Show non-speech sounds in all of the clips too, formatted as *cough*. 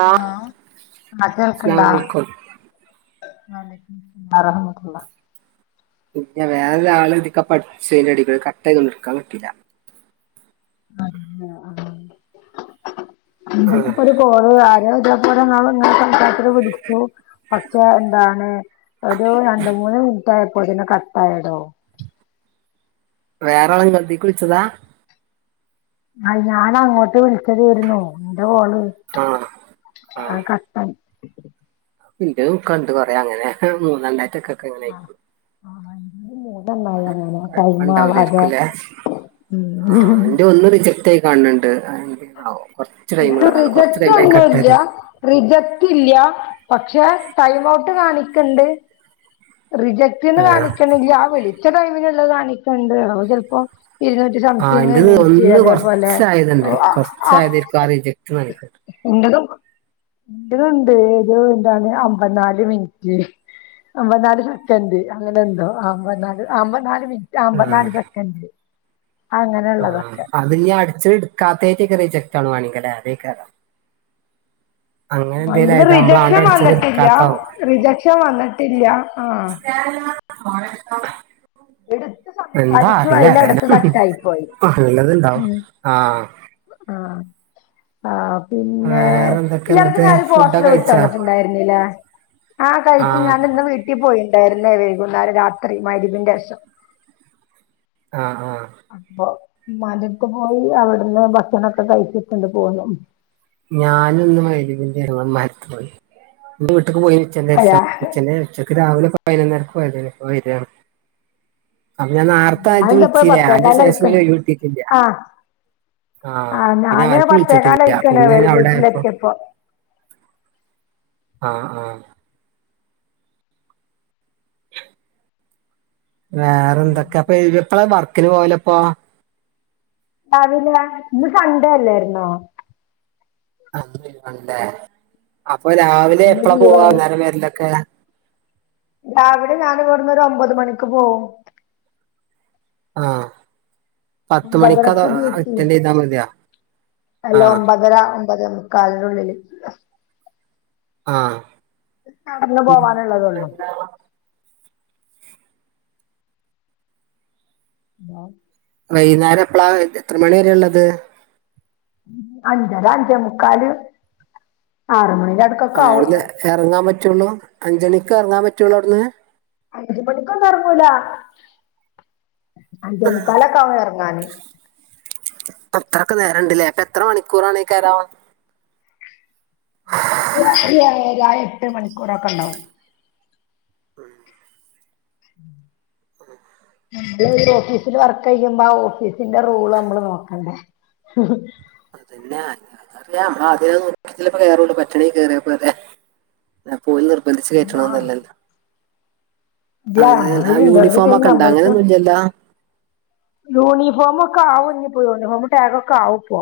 Hello. ആ കേൾക്ക്ണ്ട? അസ്സലാമു അലൈക്കും വ അലൈക്കുമുസ്സലാം വറഹ്മത്തുള്ള. പിന്നെ വേറെരു ആൾ ഇതീക്കപ്പൊ അടിച് യ്നെടികൂടെ കട്ടയ്ന്ന് തോനുന്നു ഇട്ക്കാൻ കിട്ടീല. അ *unintelligible* ഇപ്പൊ ഒരു കോൾ ആരേ ഇതെ പോല ന്നാള്ങ്ങനെ സംസാരത്തിന് വിളിച്ചു. പക്ഷെ എന്താണ്, ഒരു രണ്ട് മൂന്ന് മിനിറ്റ് ആയപ്പോൾത്തിന് കട്ടായടോ. വേറെ ആള് ങ്ങൾതീക്ക് വിളിച്ചതാ? അഹ് ഞാൻ അങ്ങോട്ട് വിളിച്ചതായിരുന്നു. നന്റെ കോള്, - ആഹ. അഹ് കട്ടായി. ഇന്റെതും ഒക്കണ്ട് കൊറേ അങ്ങനെ. മൂന്നാം *unintelligible* അങ്ങനയ്ക്ക്ണ്. മൂന്നെണ്ണായി അങ്ങനെ ടൈം ആവാതെ കൊഴപ്പണ്ടാവൂലേര്ക്കു ലേ? ആഹ് ഉം ന്റെ ഒന്ന് റിജക്ടയി കണ്ട്ണ്ട് *unintelligible* ഇന്റത് റിജക്ടൊന്നൂല്ല. റിജക്റ്റില്ല്യ. പക്ഷെ, ടൈമൗട്ട് കാണിക്ക്ണ്ട്. റിജക്ട്ന്ന് ആ കാണിക്ക്ണില്ല, ആ വിളിച്ച ടൈമിന്ള്ളത് കാണിക്ക്ണ്ട്. അത് ചെൽപ്പോ ഇരുന്നു ആ സംതിങ്, എന്റേത് മിനിറ്റ് ഒന്ന് അതേപോലെ കുറച്ചായതുണ്ട് കുറച്ചായതായിരിക്കും ആ റിജക്റ്റ് *unintelligible* നൽകുന്നത് ഇന്റെതും, ഇന്റെതൂണ്ട് ഏത് എന്താണ് അമ്പത് നാല് മിൻറ്റ്. അമ്പത്ത് നാല് സെക്കന്റ് അങ്ങനെന്തോ, അമ്പത്ത് നാല് അമ്പത്ത് നാല് മിൻറ്റ്, ആ അമ്പത്ത് നാല് സെക്കന്റ് ആഹ് അത് ഞ്ഞ് അട്ച്ച്ട്ട്ട്ക്കാത്തേറ്റെയ്കാരം റിജക്റ്റാവ്ണ് വാണെങ്കിലേ അതെയ്ക്കാരം അങ്ങനെന്തേലും ഇത് ആയതാ റിജക്ഷൻ നമ്മളാണ്ടട്ച്ചത് വന്നിട്ടില്ല ഇടക്കാത്താവും. റിജക്ഷൻ വന്നിട്ടില്ല ആഹ് എടുത്ത് *unintelligible* എന്താ സംസാരിച്ചു അറീലേതായാലും, അതിലടക്ക് കട്ടായി പോയി ഇള്ളത്ണ്ടാവും. ആഹ് ആഹ് ആഹ് പിന്നേ, വേറെ എന്തൊക്കെ ഇയാൾക്ക് എന്നിട്ട് ഞാനൊര് ഫുഡൊക്കെ പോസ്റ്ററ് കഴിച്ചാ വിട്ടന്നിട്ട്ണ്ടായിരുന്ന്ലേ? ആഹ് കഴിച്ച്, ഞാനിന്ന് വീട്ടി പ്പോയിണ്ടായിര്ന്ന്ലേ വെയ്കുന്നേരം രാത്രി മഗ് രി ബിന്റേഷം ആഹ് ആഹ് അപ്പൊ. ഇമ്യാന്റെട്ത്ത് പോയി, അവിട്ന്ന് ഭക്ഷണൊക്കെ കഴിച്ച്ട്ട് പ്പണ്ട് പോന്നു. ഞാനുന്ന് മഗ് രിബിന്റേരം ഇമ്മാന്റെട്ത്ത്ക്ക് പോയി. ഇന്റെ വീട്ട്ക്ക് പോയി അതെ ഉച്ചന്റേഷം. ഉച്ചന്റെ *unintelligible* രാവിലെ പതിനൊന്നരക്ക് പോയതേനി, ഇപ്പൊ വരാണ് അപ്പൊ ഞാൻ നാർത്തെ ഇജ്ജ് ഞാനിന്തപ്പോ വുൾച്ചീലേ അയ്ന്റെ ശേഷം പത്തേക്കാലായിക്കണ് പിന്നൊയ് വ് കിട്ടീട്ടില്ല ആഹ് ആഹ്, പിന്നെ ആർക്കും വിൾച്ചിട്ടില്ല. പിന്നെ ഞാനൗടായപ്പോ പ്പൊ ആഹ് ആഹ് വേറെന്തൊക്കെ, അപ്പൊ ഇ എപ്പളാ വർക്കിന് പോവലപ്പോ? രാവിലെ, ഇന്ന് സൺഡേ അല്ലായിരുന്നോ *unintelligible* അപ്പൊ രാവിലെ ഇന്ന് എപ്പളാ പോവാ ലീവാണ് അന്നേരം വെര്ലൊക്കെ? രാവിലെ ഞാന് ഇവട്ന്നൊരു ഒമ്പത് മണിക്ക് പോവും. ആഹ് പത്ത് മണിക്ക് അത് ഒമ്പതരക്ക് ഡ്യൂട്ടി. അറ്റൻഡ് ചെയ്താ മതിയോ അല്ല ആഹ് ഒമ്പതര ഒമ്പതേ മു കാലിന്റുള്ളില് ആഹ് നടന്ന് പോവാന്ള്ളതൊള്ളു. ഹലോ വൈന്നാരെപ്പളാ, എത്ര മണി വരേ ഇള്ളത്? അഞ്ചര അഞ്ചേ മുക്കാല്, ആറു മണിന്റെട് ആഹ് അവ്ട്ന്ന് എറങ്ങാൻ പറ്റൊള്ളൂ, അഞ്ചണിക്ക് എർങ്ങാൻ പറ്റൊള്ളു അവ്ട്ന്ന്? അഞ്ച് മണിക്കൊന്നും എർങ്ങൂലാ. അഞ്ചേ മുക്കാലൊക്കാവും എർങ്ങാന്. അത്രൊക്കെ നേരണ്ട്ലേ, അപ്പെത്ര മണിക്കൂറാണെയ്ക്കാരം? ഏയര, എട്ട് മണിക്കൂറൊക്കെ ണ്ടാവും. *unintelligible* *inaudible* *unintelligible* *unintelligible* ഓഫീസില് വർക്കെയ്യുമ്പൊ ആ ഓഫീസിന്റെ റൂള് നമ്മള് നോക്കണ്ടേ അല്ലാ, അതറിയ നമ്മളാദ്യത് നോക്കീട്ടല്ലെ കേറൊള്ളു, പറ്റാണെങ്കി കേറ്യാ പോരെ അപ്പോല് നിർബന്ധിച്ച് കേറ്റ്ണൊന്നല്ലല്ലൊ. ല്ല, നമ്മളൊര് ഇന്റർവ്യൂ യൂണിഫോം കയ്ഞ്ഞ് ഒക്കെ ഉണ്ടോ നമ്മൾക്ക് അങ്ങനെയൊന്നും ഇല്ലല്ലോ യൂണിഫോമൊക്കെ ആവും ഇഞ്ഞ് പ്പൊ, യൂണിഫോമും ടാഗും ഒക്കാവുപ്പോ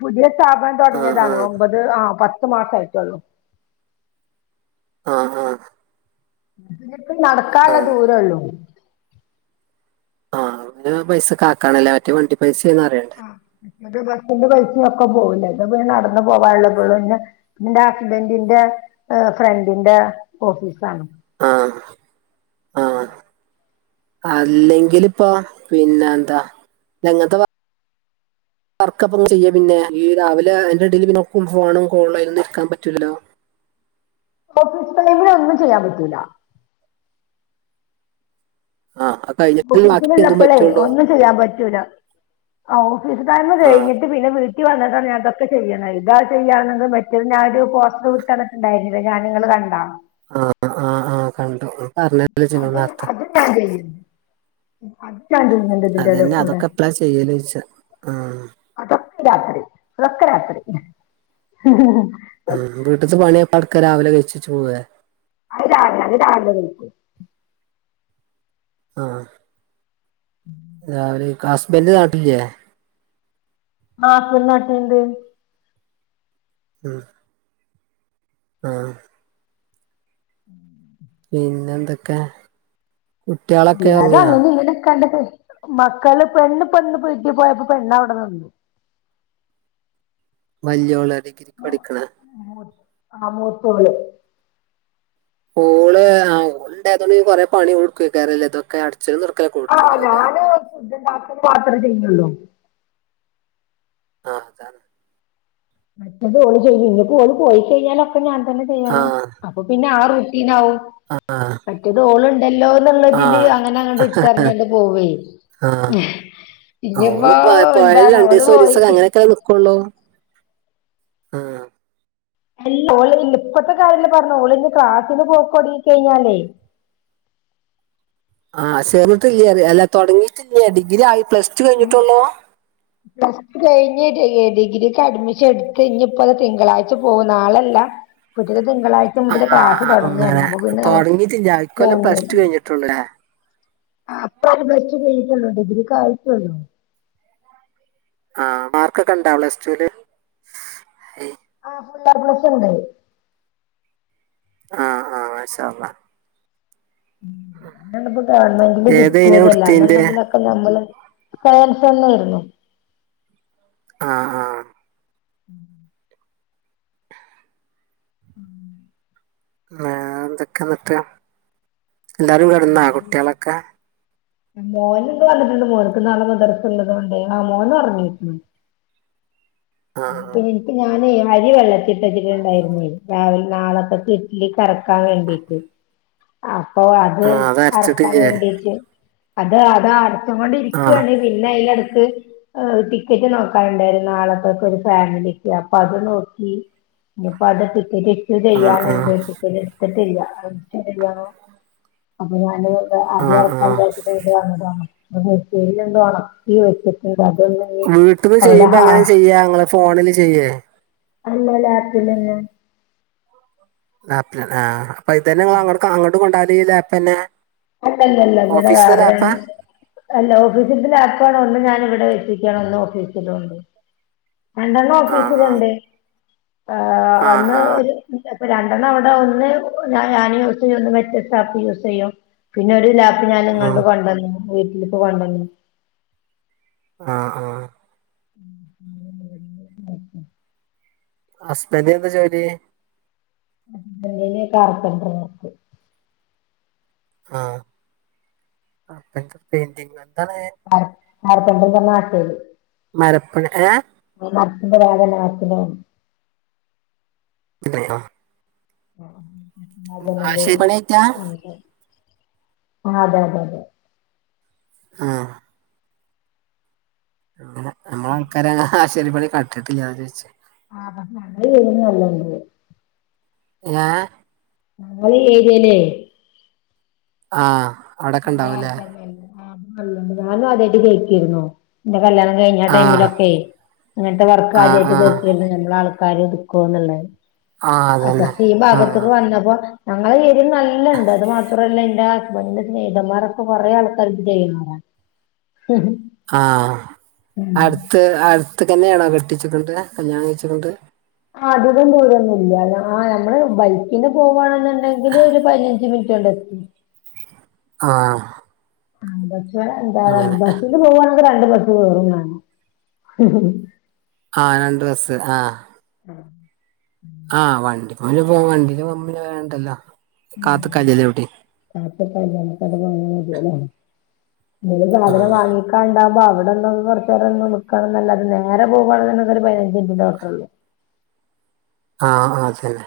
പുതിയ സ്ഥാപനം ആഹ് തൊടങ്ങിയതാണ്. ആഹ് ഒമ്പത് ആഹ് പത്ത് മാസായിട്ടൊള്ളു. ആഹ് ആഹ് ന്നപ്പക്ക് നടക്കാനുള്ള ആഹ് ദൂരള്ളൂ ആ പിന്നെ പൈസക്കാ ക്കാണല്ലേ മറ്റേ വണ്ടി പൈസന്ന് അറിയേ മറ്റേ ബസ്സിന്റെ പൈസിം ഒക്കെ പോവില്ലേ ഇത പ നടന്നു പോവാള്ളതൊള്ളൂ ന്നെ ന്റെ ഹസ്ബന്റിന്റെ ഏ ഫ്രണ്ടിന്റെ ഓഫീസാണ് ആഹ് ആഹ് അല്ലെങ്കിലിപ്പോ പിന്നെന്താ എങ്ങത്തോ വർക്കപ്പ ചെയ്യ പിന്നെ ഈ രാവിലെ അയ്ന്റെടീല് പിന്നെ ക്കും ഫോണും കോളും അയ്നൊന്നും ഇര്ക്കാൻ പറ്റുലല്ലോ ഓഫീസ് ടൈമിൽ ഒന്നും ചെയ്യാൻ പറ്റൂല ആഹ് കഴിഞ്ഞിട്ടല്ലേ ബാക്കി എന്തും ഓഫീസില്ള്ളപ്പളേ പറ്റുള്ളൂ ഒന്നും ചെയ്യാൻ പറ്റൂല ആ ഓഫീസ് ടൈ ആഹ് കഴിഞ്ഞിട്ട് ട്ട് പിന്നെ വീട്ടി വന്ന്ട്ടാണ് ഞാൻ തൊക്കെ ചെയ്യ്ണത് താ ചെയ്യാനൊന്നും പറ്റൂല ഞ്ഞാ ഒരു പോസ്റ്റർ വിട്ടെന്ന്ട്ട് ണ്ടായിര്ന്നിലെ ഞാന് ങ്ങള് കണ്ടാ ആ ആ ആ കണ്ടു പർഞ്ഞെ അത് അത് ഞാൻ ചെയ്യും അത്ത് ഞാൻ ചെയ്യും അയ്ന്റെ ഇതിന്റെ എടെ അതന്നെ കൂടെ അതൊക്കെ എപ്പളാ ചെയ്യല് ചോദിച്ച ആഹ് അതൊക്ക രാത്രിതൊക്ക രാത്രി ഉം വീട്ട്ത്തെ പണിപ്പ്‌ളാട്ക്ക രാവിലെ കയ്ചെച്ച് പോവേ അത് രാവിലെ അത് രാവിലെ കൈക്കും ആ രാവില കയ്‌ക്കും ഹസ്ബന്റ് നാട്ടില്യേ ആ ഹസ്ബന്റ് നാട്ടില്ണ്ട് ഉം ആഹ് *inaudible* പിന്നെ ന്തൊക്കെ ഇല്ലാ ത അങ്ങനി ങ്ങനിക്കാണ്ട് മക്കള് പെണ്ണ് പ്പൊ ന്ന് പ്പൊ വീട്ടി പോയപ്പോ പെണ്ണ് അവ്ടെ നിന്ന് വല്യോള് ഡിഗ്രിക്ക് പഠിക്കണ ആ മൂത്തോള് ഓള് ആ ഓൾണ്ടായതോണ്ട് കൊറെ പണി ഓൾക്കെട്ക്കാകേരം ല്ലെ തൊക്കെ അട് അട്ച്ചലും തൊടക്കലൊക്കോ ആ ഞാന് ഫുഡ് ണ്ടാക്കല് മാത്രം ചെയ്യുള്ളൂ ആ അതാണ് മറ്റത് ഓള് ചെയ്യും ഇനി പോള് പോയി കഴഞ്ഞാലൊക്കെ ഞാൻ തന്നെ ആ ചെയ്യണം പ്പൊ പിന്നെ ആറുട്ടീനാവും ആഹ് ആഹ് മറ്റത് ഓള്ണ്ടല്ലോ ന്നുള്ളതില് അങ്ങനെ അങ്ങട് ഇട്ടർഞണ്ട് പോവേ ആ ഇനിയിപ്പോ ഓള്പ്പൊ പോയാല് എന്താണ് ഓള് രണ്ടീസൊരീസകൊ പോയിക്ക് അങ്ങനൊക്കെ ല്ലെ നിക്ക ക്കള്ളോ ആ ല്ല ഓള് പ്പത്തെ കാര്യ ല്ല പർഞ്ഞെ ഓള്ഞ്ഞി ക്ളാസ്സ്ന് പോക്കൊട്ങ്ങി കയ്ഞ്ഞാലേ ആ ചേർന്ന്ട്ട്ല്ലെ അല്ല തുടങ്ങിട്ടില്യേ ഡിഗ്രായി പ്ളസ് ടു കഴിഞ്ഞിട്ടൊള്ളു പസ്ടു കഴിഞ്ഞ് ഡിഗ്രി ഡിഗ്രിക്ക് അഡ്മിഷൻ ട്ത്ത് ഞ്ഞിപ്പത തിങ്കളാഴ്ച പോകും ന്നാളല്ല കുട്ടിക്ക് തിങ്കളാഴ്ച ആ മുതല് ക്ളാസ് തൊടങ്ങാണ് അങ്ങനെ അപ്പൊ പിന്നെ അവൻ തുടങ്ങിയിട്ടില്ല ഇക്കൊല്ലം പ്ലസ് പോവൂലെ ടു കഴിഞ്ഞിട്ടുള്ളൂ അല്ലേ ആ പ്പോര് പ്ലസ്റ്റു കയ്ഞ്ഞിട്ടൊള്ളൂ ഡിഗ്രിക്കായിട്ടൊള്ളു ആ മാർക്കൊക്കെണ്ടോ പ്ളസ് ടുല് ആ ഫുള്ളേപ്ലസ് ണ്ട് ആ ആ മാഷാഅല്ലാഹ് തെന്നെപ്പൊ ഗവൺമെന്റ്ല് ഏതേനു കിട്ട്യേതല്ല അല്ലന്ന് എടുത്തിന്റെ ണ്ടെങ്കില് പൊ നമ്മള് സയൻസന്നേ യ്ര്ന്നു ആഹ് ആഹ് *inaudible* *inaudible* *unintelligible* ന്തൊക്കെ ന്ന്ട്ട് എല്ലാരും കെട്ന്നാ കുട്ട്യാളൊക്കെ? മോന്ന്ത് വന്ന്ട്ട്ണ്ട് മോന്ക്ക് നാളെ മദ്രസ്സ്ള്ളതോണ്ടെ ആ മോനൊർങ്ങീക്ണ് *inaudible* പീ ഞാനെ അരി വെള്ളത്തീട്ടെച്ചിട്ട്ണ്ടായിര്ന്നേ രാവിലെ നാളത്തെക്ക് ട്ട്ലിക്കരക്കാൻ വേണ്ടിട്ട് അപ്പൊ അത് ആ അരക്കാൻ അരച്ചിട്ടില്ലേ വേണ്ടീട്ട് അത് അതരച്ചും ആ കൊണ്ടിരിക്കാണ് പിന്നയ്ലെടക്ക് ആഹ് ടിക്കറ്റ് നോക്കാനുണ്ടായിരുന്നു നാളത്തേക്കൊരു ഫാമിലിക്ക് അപ്പാത് നോക്കി. ഇനിപ്പോ അത് ടിക്കറ്റെട്ത്ത് ആ ആ ചെയ്യാന്ട് ടിക്കറ്റ് എടുത്തിട്ടില്ല *unintelligible* അപ്പൊ ഞാന് ആ അരി ആ അരക്കാന്ന് വിചാരിച്ചിട്ട് വന്നതാണ് *unintelligible* ഒണക്കി വെച്ചിട്ട് *unintelligible* വീട്ടിന്ന് ചെയ്യുമ്പ എങ്ങനെ ചെയ്യാ ങ്ങള് ഫോണില് ചെയ്യേ അല്ലലാപ്പില് ലാപ്പ് ആഹ് അപ്പ ഇതന്നെങ്ങള് അങ്ങട് അങ്ങോട്ട് കൊണ്ടോവല് ഈ ലാപ്പന്നെ അല്ലല്ലല്ല ഇവിടെ വേറെ *unintelligible* അല്ല ഓഫീസിന്റെ ലാപ്പാണ് ഒന്ന് ഞാനിവിടെ വച്ചിക്കാണ് ഒന്ന് ഓഫീസിലൊണ്ട്. രണ്ടെണ്ണം ആ ആ ഓഫീസിലുണ്ട് ആ ആ അന്ന് ആ ഒരു ഇപ്പൊ രണ്ടെണ്ണം അവിടെ ഒന്ന് ഞാന് യൂസെയ്യും ഒന്ന് മറ്റേ സ്റ്റാഫ് യൂസെയ്യും പിന്നെ ഒരു ലാപ്പ് ഞാന്ങ്ങാണ്ട് കൊണ്ടന്നിനി വീട്ടിലിക്ക് കൊണ്ടന്നിനി ആഹ് ആഹ് *inaudible* ഹസ്ബന്റിനെന്താ ജോലി. സ്ബന്റിന് കാർപെന്റർ വർക് ആഹ് *unintelligible* ആ ഹസ്ബന്റിന്റെ നാട്ടില് മരപ്പണി ഏഹ് *unintelligible* *unintelligible* ആഹ് ജനല് ആശേപ്പണിയായിറ്റാ ആഹ് അതെ അതെ അതെ ആഹ് അങ്ങനെ നമ്മളാൾക്കാരാനെ ഹ്ആശാരി പണി കണ്ടിട്ടില്ല അതാ ചോയ്ച്ചെ ആഹ് ഞങ്ങള് *unintelligible* ഏ ഞങ്ങളീ ഏരിയയില് ആഹ് *unintelligible* അവിടൊക്കെ ഇണ്ടാവൂലേ ഞാനും ആദ്യായിട്ട് കേക്കേരുന്നു എന്റെ കല്യാണം കഴിഞ്ഞ ആഹ് ടൈമിലൊക്കെ അങ്ങനത്തെ വർക്ക് ആഹ് ആദ്യായിട്ട് ആഹ് കേൾക്കേരുന്നു ഞമ്മളാൾക്കാര്. കോന്നുള്ളെ ആഹ് ഓകെ അതന്നെ ഈ ആഹ് ഭാഗത്തക്ക് വന്നപ്പോ ഞങ്ങള ഏരിയേൽ നല്ല്ണ്ട് അത് മാത്രല്ല എന്റെ ഹസ്ബന്റ് സ്നേഹിതന്മാറൊക്കെ കൊറേ ആൾക്കാരിത് ചെയ്യുന്നോരാ ഹ്ഹ് ആഹ് അടുത്ത് അടുത്ത്ക്കന്നെയാണോ കെട്ടിച്ചിക്ണ്ര് കല്യാണം കഴിച്ചിക്ണ്ര് ആഹ് അധികം ദൂരൊന്നുല്ല്യ ആ ഞമ്മള് ബൈക്കിന്ന് പോവാണ് ണെങ്കില് ഒരു പയ്നഞ്ച് മിനിറ്റ് കൊണ്ടെത്തും. ആഹ് പക്ഷേ എന്താ അങ്ങനെ ബസ്സില് പോവാണെങ്കി രണ്ട് ബസ് കേറും വേണം. ആഹ് രണ്ട് ബസ്സ് ആഹ് ആഹ് ആഹ് വണ്ടി പോ പോ വണ്ടി നമ്മ വേണ്ടല്ലോ കാത്ത് നിക്കാൻ ഇല്ല എവിടിം. *unintelligible* നി സാധനം വാങ്ങി കണ്ടാവുമ്പോ അവിടൊന്ന്ന് കുറച്ചേരം നിക്കണന്നല്ലാതെ നേരെ പോവാണേ ഒരു പതിനഞ്ച് *unintelligible* ആഹ് ആഹ് അതെല്ലേ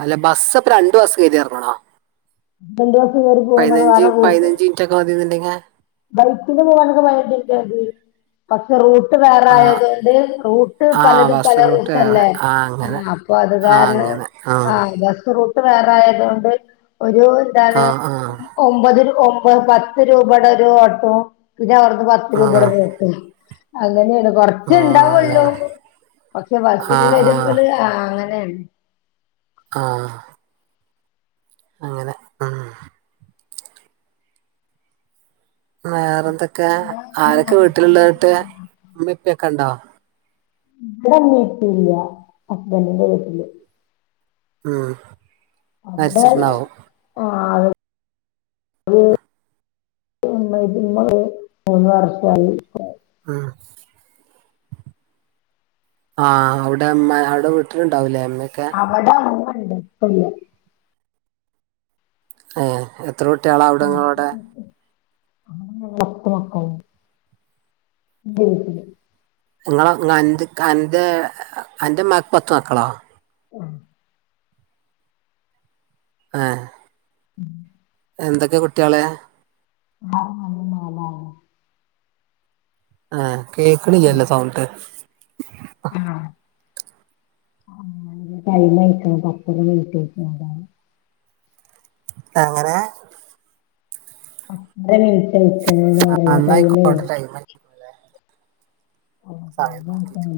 അല്ല ബസ് അപ്പ രണ്ട് ബസ് കേറി ഇറങ്ങണോ രണ്ട് ബസ്സ് കേറി *unintelligible* ഒറ്റക്ക് മതിയെന്നുണ്ടെങ്കി ബൈക്കിന് പോവാനൊക്കെ *unintelligible* പക്ഷെ റൂട്ട് വേറെ ആഹ് ആയതോണ്ട് റൂട്ട് ആഹ് പലതും പല ബസ് റൂട്ട് വേറെ റൂട്ടല്ലേ ആഹ് അങ്ങനെ അപ്പ അത് ആഹ് കാരണം അങ്ങനെ ആഹ് അല്ലാത്ത റൂ ട്ട് വേറായാതു കൊണ്ട് ഒരു എന്താണ് ആഹ് ആഹ് ഒമ്പത് ഒമ്പത് പത്ത് രൂപയുടെ ഒരു ഓട്ടോ പിന്നെ അവിർന്ന് പ ആഹ് *unintelligible* അങ്ങനെയാണ് റച്ചേ ആഹ് ഇണ്ടാവൊള്ളൂ അതാണ് പക്ഷെ ബസ്സിന് ആഹ് ആഹ് വരുമ്പോള് ആ അങ്ങനെയാണ് ആഹ് അങ്ങനെ ഉം വേറെ എന്തൊക്കെ ആരൊക്കെ വീട്ടിലുള്ളത് ട്ട് ഉമ്മിപ്പൊക്കെ ഉണ്ടോ ഇവടെ ഉമ്മീം ഉപ്പേം ഇല്ല ഹസ്ബന്റിന്റെ വീട്ടില് ആഹ് അവിടെ ആ *inaudible* ഇതി *inaudible* മൂന്ന് വർഷായി ആഹ് ആഹ് അവിടെ ഇമ്മ അവിടെ വീട്ടിലുണ്ടാവുലേ ഇമ്മക്കെ അവിടെ ഉമ്മണ്ട് ഇപ്പല്ല ഏഹ് എത്ര കുട്ടിയളാ അവിടെ ഇങ്ങളവിടെ പത്ത് മക്കള് *inaudible* നിങ്ങളെന്റെ അന്റെ അന്റെ മക്ക് പത്ത് മക്കളോ ആഹ് ആഹ് ഉം എന്തൊക്കെ കുട്ടിയള് *unintelligible* നാലാണ് ആഹ് കേക്കണില്ലല്ലോ സൗണ്ട് *inaudible* എങ്ങനെ ആ എന്നായിക്കോട്ടെ *unintelligible* ടൈം സമയം ടൈമേ നോക്കീട്ട്